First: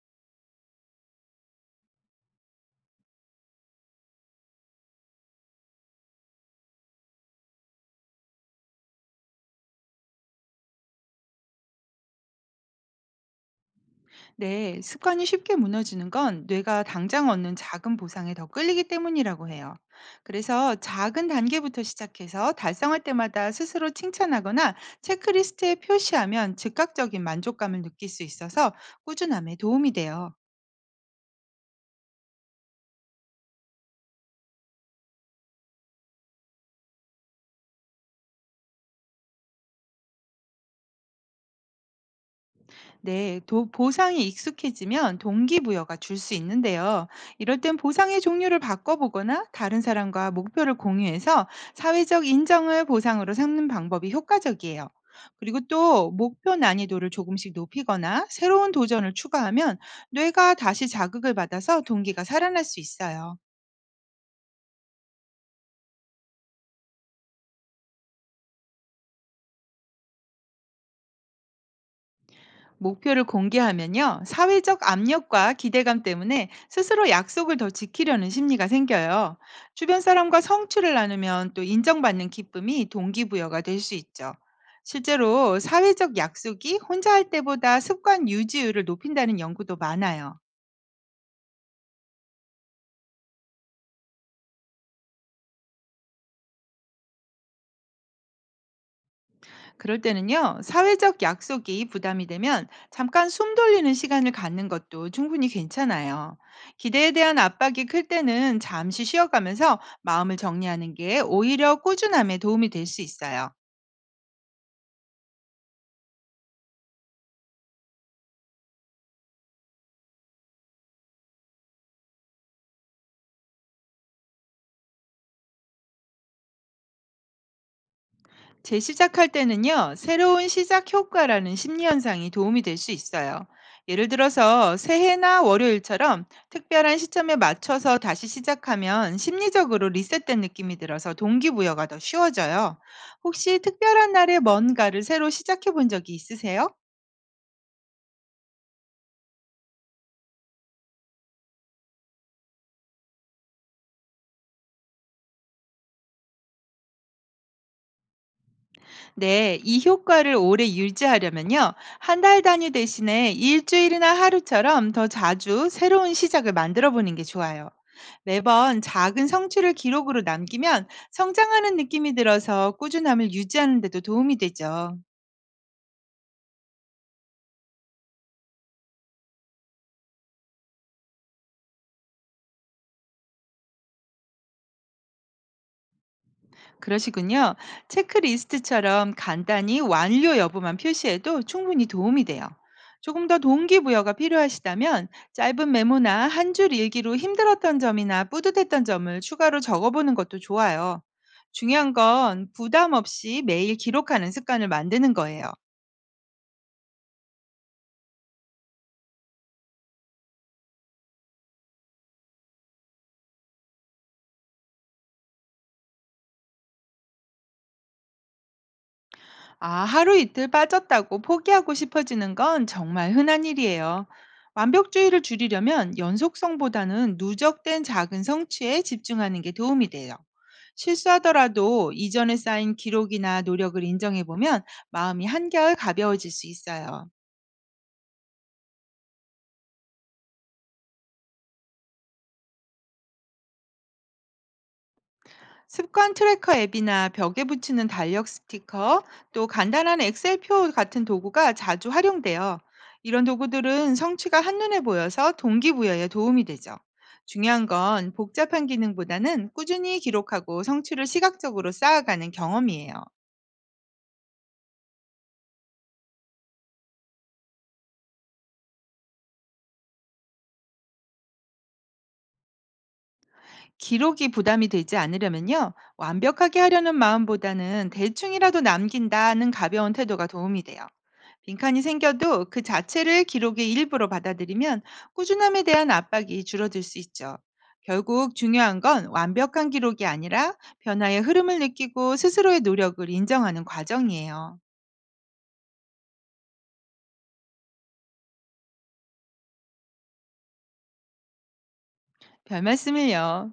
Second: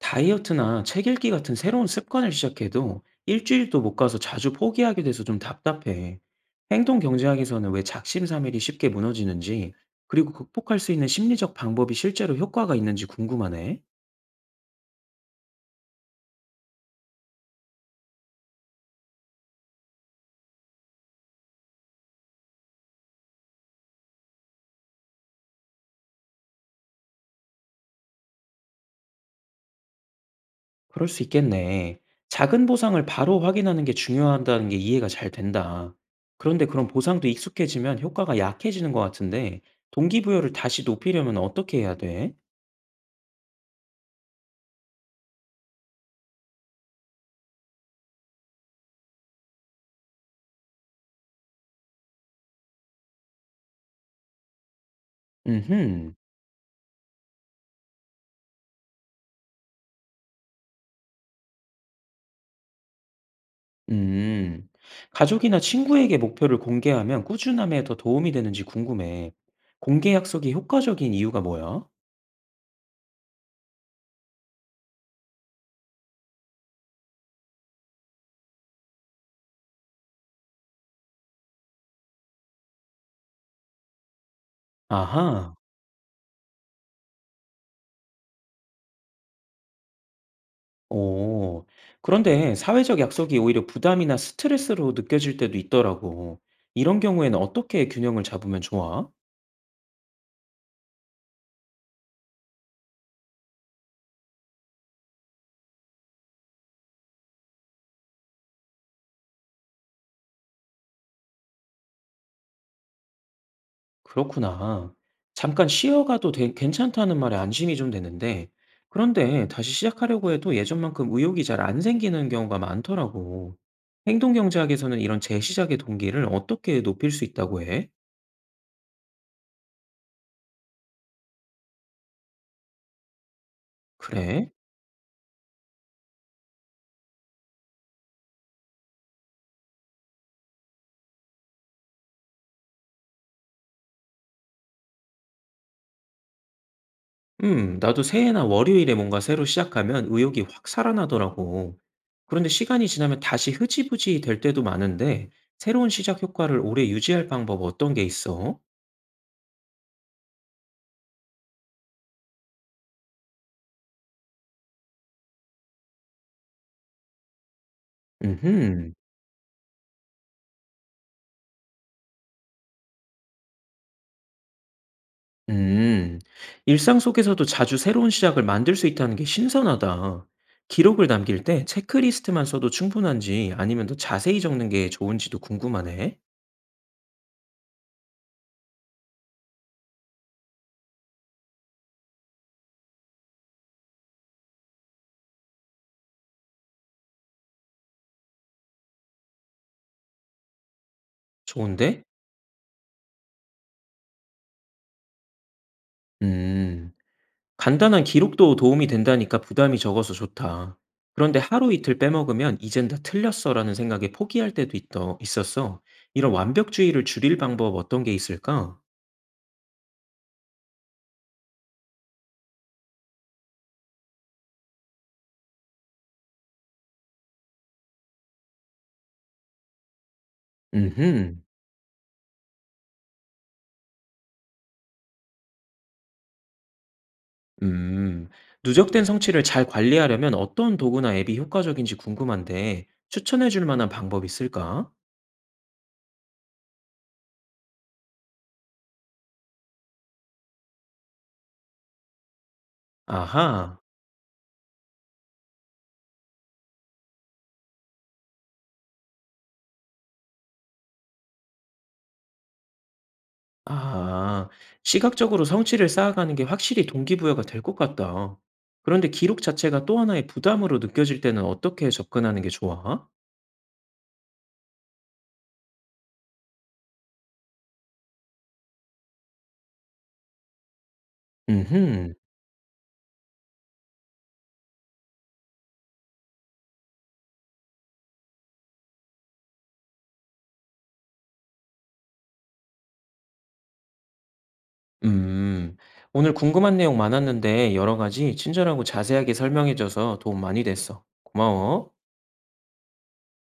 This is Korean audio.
다이어트나 책 읽기 같은 새로운 습관을 시작해도 일주일도 못 가서 자주 포기하게 돼서 좀 답답해. 행동 경제학에서는 왜 작심삼일이 쉽게 무너지는지, 그리고 극복할 수 있는 심리적 방법이 실제로 효과가 있는지 궁금하네. 네, 습관이 쉽게 무너지는 건 뇌가 당장 얻는 작은 보상에 더 끌리기 때문이라고 해요. 그래서 작은 단계부터 시작해서 달성할 때마다 스스로 칭찬하거나 체크리스트에 표시하면 즉각적인 만족감을 느낄 수 있어서 꾸준함에 도움이 돼요. 그럴 수 있겠네. 작은 보상을 바로 확인하는 게 중요하다는 게 이해가 잘 된다. 그런데 그런 보상도 익숙해지면 효과가 약해지는 것 같은데, 동기부여를 다시 높이려면 어떻게 해야 돼? 네, 보상에 익숙해지면 동기부여가 줄 수 있는데요. 이럴 땐 보상의 종류를 바꿔보거나 다른 사람과 목표를 공유해서 사회적 인정을 보상으로 삼는 방법이 효과적이에요. 그리고 또 음흠. 목표 난이도를 조금씩 높이거나 새로운 도전을 추가하면 뇌가 다시 자극을 받아서 동기가 살아날 수 있어요. 음. 가족이나 친구에게 목표를 공개하면 꾸준함에 더 도움이 되는지 궁금해. 공개 약속이 효과적인 이유가 뭐야? 목표를 공개하면요, 사회적 압력과 기대감 때문에 스스로 약속을 더 지키려는 심리가 생겨요. 주변 사람과 성취를 나누면 또 인정받는 기쁨이 동기부여가 될 수 있죠. 아하. 실제로 사회적 약속이 혼자 할 때보다 습관 유지율을 높인다는 연구도 많아요. 오. 그런데 사회적 약속이 오히려 부담이나 스트레스로 느껴질 때도 있더라고. 이런 경우에는 어떻게 균형을 잡으면 좋아? 그럴 때는요, 사회적 약속이 부담이 되면 잠깐 숨 돌리는 시간을 갖는 것도 충분히 괜찮아요. 기대에 대한 압박이 클 때는 잠시 쉬어가면서 마음을 정리하는 게 오히려 꾸준함에 도움이 될 수 있어요. 그렇구나. 잠깐 쉬어가도 괜찮다는 말에 안심이 좀 되는데, 그런데 다시 시작하려고 해도 예전만큼 의욕이 잘 안 생기는 경우가 많더라고. 행동경제학에서는 이런 재시작의 동기를 어떻게 높일 수 있다고 해? 재시작할 때는요, 새로운 시작 효과라는 심리 현상이 도움이 될 수 있어요. 예를 그래? 들어서 새해나 월요일처럼 특별한 시점에 맞춰서 다시 시작하면 심리적으로 리셋된 느낌이 들어서 동기부여가 더 쉬워져요. 혹시 특별한 날에 뭔가를 새로 시작해 본 적이 있으세요? 나도 새해나 월요일에 뭔가 새로 시작하면 의욕이 확 살아나더라고. 그런데 시간이 지나면 다시 흐지부지 될 때도 많은데, 새로운 시작 효과를 오래 유지할 방법 어떤 게 있어? 네, 이 효과를 오래 유지하려면요. 한 달 단위 대신에 일주일이나 하루처럼 더 자주 새로운 시작을 만들어 보는 게 좋아요. 매번 음흠. 작은 성취를 기록으로 남기면 성장하는 느낌이 들어서 꾸준함을 유지하는 데도 도움이 되죠. 음, 일상 속에서도 자주 새로운 시작을 만들 수 있다는 게 신선하다. 기록을 남길 때 체크리스트만 써도 충분한지 아니면 더 자세히 적는 게 좋은지도 궁금하네. 그러시군요. 체크리스트처럼 간단히 완료 여부만 표시해도 충분히 도움이 돼요. 조금 더 동기부여가 필요하시다면 짧은 메모나 한 줄 일기로 힘들었던 점이나 뿌듯했던 점을 추가로 적어보는 것도 좋아요. 중요한 좋은데? 건 부담 없이 매일 기록하는 습관을 만드는 거예요. 음, 간단한 기록도 도움이 된다니까 부담이 적어서 좋다. 그런데 하루 이틀 빼먹으면 이젠 다 틀렸어라는 생각에 포기할 때도 있었어. 이런 완벽주의를 줄일 방법 어떤 게 있을까? 아, 하루 이틀 빠졌다고 포기하고 싶어지는 건 정말 흔한 일이에요. 완벽주의를 줄이려면 연속성보다는 누적된 작은 성취에 집중하는 게 도움이 돼요. 음흠. 실수하더라도 이전에 쌓인 기록이나 노력을 인정해보면 마음이 한결 가벼워질 수 있어요. 음, 누적된 성취를 잘 관리하려면 어떤 도구나 앱이 효과적인지 궁금한데 추천해 줄 만한 방법이 있을까? 습관 트래커 앱이나 벽에 붙이는 달력 스티커, 또 간단한 엑셀표 같은 도구가 자주 활용돼요. 이런 아하, 도구들은 성취가 한눈에 보여서 동기부여에 도움이 되죠. 중요한 건 복잡한 기능보다는 꾸준히 기록하고 성취를 시각적으로 쌓아가는 경험이에요. 아, 시각적으로 성취를 쌓아가는 게 확실히 동기부여가 될 것 같다. 그런데 기록 자체가 또 하나의 부담으로 느껴질 때는 어떻게 접근하는 게 좋아? 기록이 부담이 되지 않으려면요. 완벽하게 하려는 마음보다는 대충이라도 남긴다는 가벼운 태도가 도움이 돼요. 빈칸이 음흠, 생겨도 그 자체를 기록의 일부로 받아들이면 꾸준함에 대한 압박이 줄어들 수 있죠. 결국 중요한 건 완벽한 기록이 아니라 변화의 흐름을 느끼고 스스로의 노력을 인정하는 과정이에요. 음, 오늘 궁금한 내용 많았는데 여러 가지 친절하고 자세하게 설명해줘서 도움 많이 됐어. 고마워. 별 말씀을요.